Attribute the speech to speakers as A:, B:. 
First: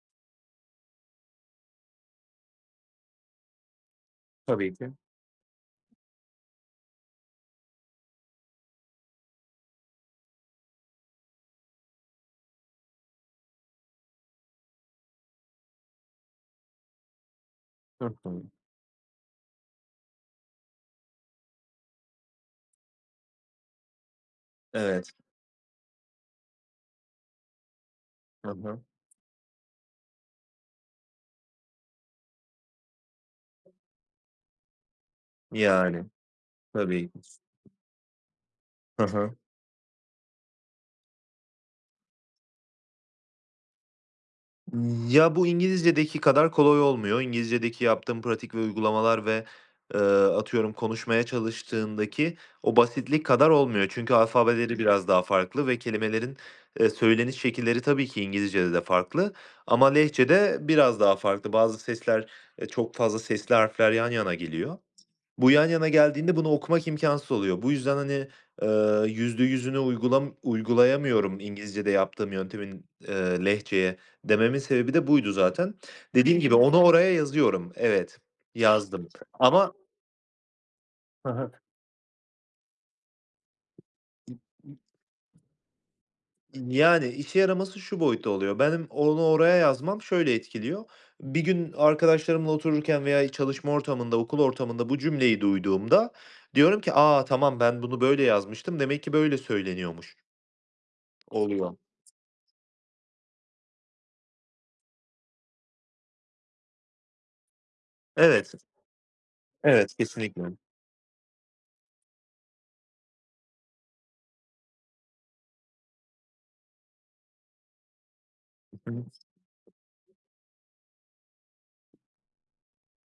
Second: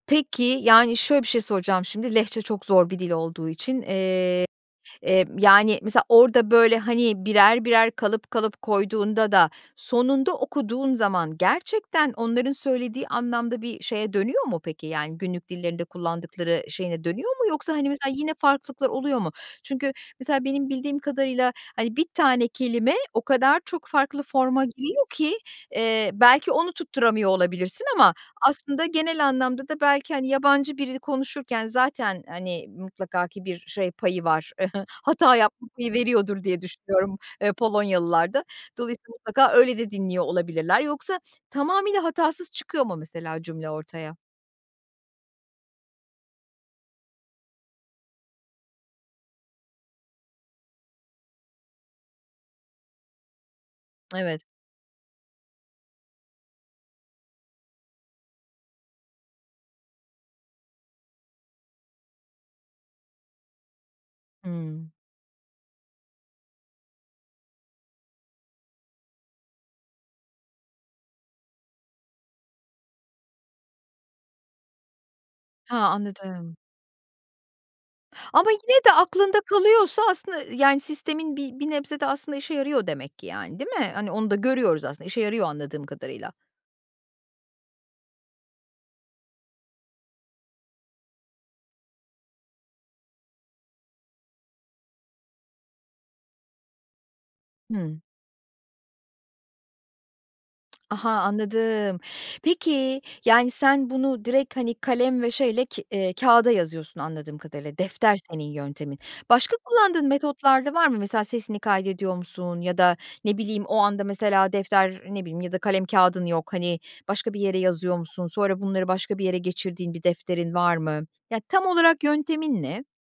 A: Peki, yani şöyle bir şey soracağım şimdi Lehçe çok zor bir dil olduğu için, eee,
B: Tabii ki.
A: eee, yani mesela orada böyle hani birer birer kalıp kalıp koyduğunda da sonunda okuduğun zaman gerçekten onların söylediği anlamda bir şeye dönüyor mu peki? Yani günlük dillerinde kullandıkları şeyine dönüyor mu? Yoksa hani mesela
B: Çok
A: yine
B: doğru.
A: farklılıklar oluyor mu? Çünkü mesela benim bildiğim kadarıyla hani 1 tane kelime o kadar çok farklı forma giriyor
B: Evet.
A: ki, eee, belki onu tutturamıyor olabilirsin ama
B: Hı hı.
A: aslında genel anlamda da belki hani yabancı birini konuşurken zaten hani mutlaka ki bir şey payı var hata yapma payı
B: Yani.
A: veriyordur diye
B: Tabii
A: düşünüyorum,
B: ki.
A: eee, Polonyalılar da.
B: Ha
A: Dolayısıyla
B: ha.
A: mutlaka öyle de dinliyor olabilirler. Yoksa tamamıyla hatasız çıkıyor mu mesela cümle ortaya?
B: Iıı, ya, bu İngilizcedeki kadar kolay olmuyor, İngilizcedeki yaptığım pratik ve uygulamalar ve, eee, atıyorum konuşmaya çalıştığındaki o basitlik kadar olmuyor. Çünkü
A: Evet.
B: alfabeleri biraz daha farklı ve kelimelerin, eee, söyleniş şekilleri tabii ki İngilizcede de farklı ama Lehçede biraz daha farklı. Bazı sesler, eee, çok fazla sesli harfler yan yana geliyor.
A: Hımm.
B: Bu yan yana geldiğinde bunu okumak imkânsız oluyor. Bu yüzden hani, eee, yüzde yüzüne uygulam uygulayamıyorum İngilizce'de yaptığım yöntemin, eee, Lehçeye dememin sebebi de buydu zaten.
A: Ha,
B: Dediğim gibi
A: anladım.
B: onu oraya yazıyorum. Evet.
A: Ama yine de
B: Yazdım
A: aklında
B: ama
A: kalıyorsa aslında yani
B: Ha
A: sistemin bir
B: ha.
A: bir nebze de aslında işe yarıyor demek ki yani değil mi? Hani onu da
B: [unintelligible]
A: görüyoruz aslında işe yarıyor anladığım kadarıyla.
B: Iıı, yani, işe yaraması şu boyutta oluyor. Benim onu oraya yazmam şöyle etkiliyor. Bir gün arkadaşlarımla otururken veya çalışma ortamında, okul ortamında bu cümleyi duyduğumda diyorum ki; "A, tamam. Ben
A: Hımm.
B: bunu böyle yazmıştım demek ki böyle söyleniyormuş."
A: Aha.
B: Oluyor.
A: Anladım. Peki yani sen bunu direkt hani kalem ve şeyle ke eee, kağıda yazıyorsun anladığım kadarıyla. Defter senin
B: Evet.
A: yöntemin. Başka
B: Evet,
A: kullandığın
B: kesinlikle.
A: metotlar da var mı? Mesela sesini kaydediyor musun ya da ne bileyim o anda mesela defter ne bileyim ya da kalem kağıdın yok hani başka bir yere yazıyor musun? Sonra bunları
B: Hı hı.
A: başka bir yere geçirdiğin bir defterin var mı? Ya tam olarak yöntemin ne?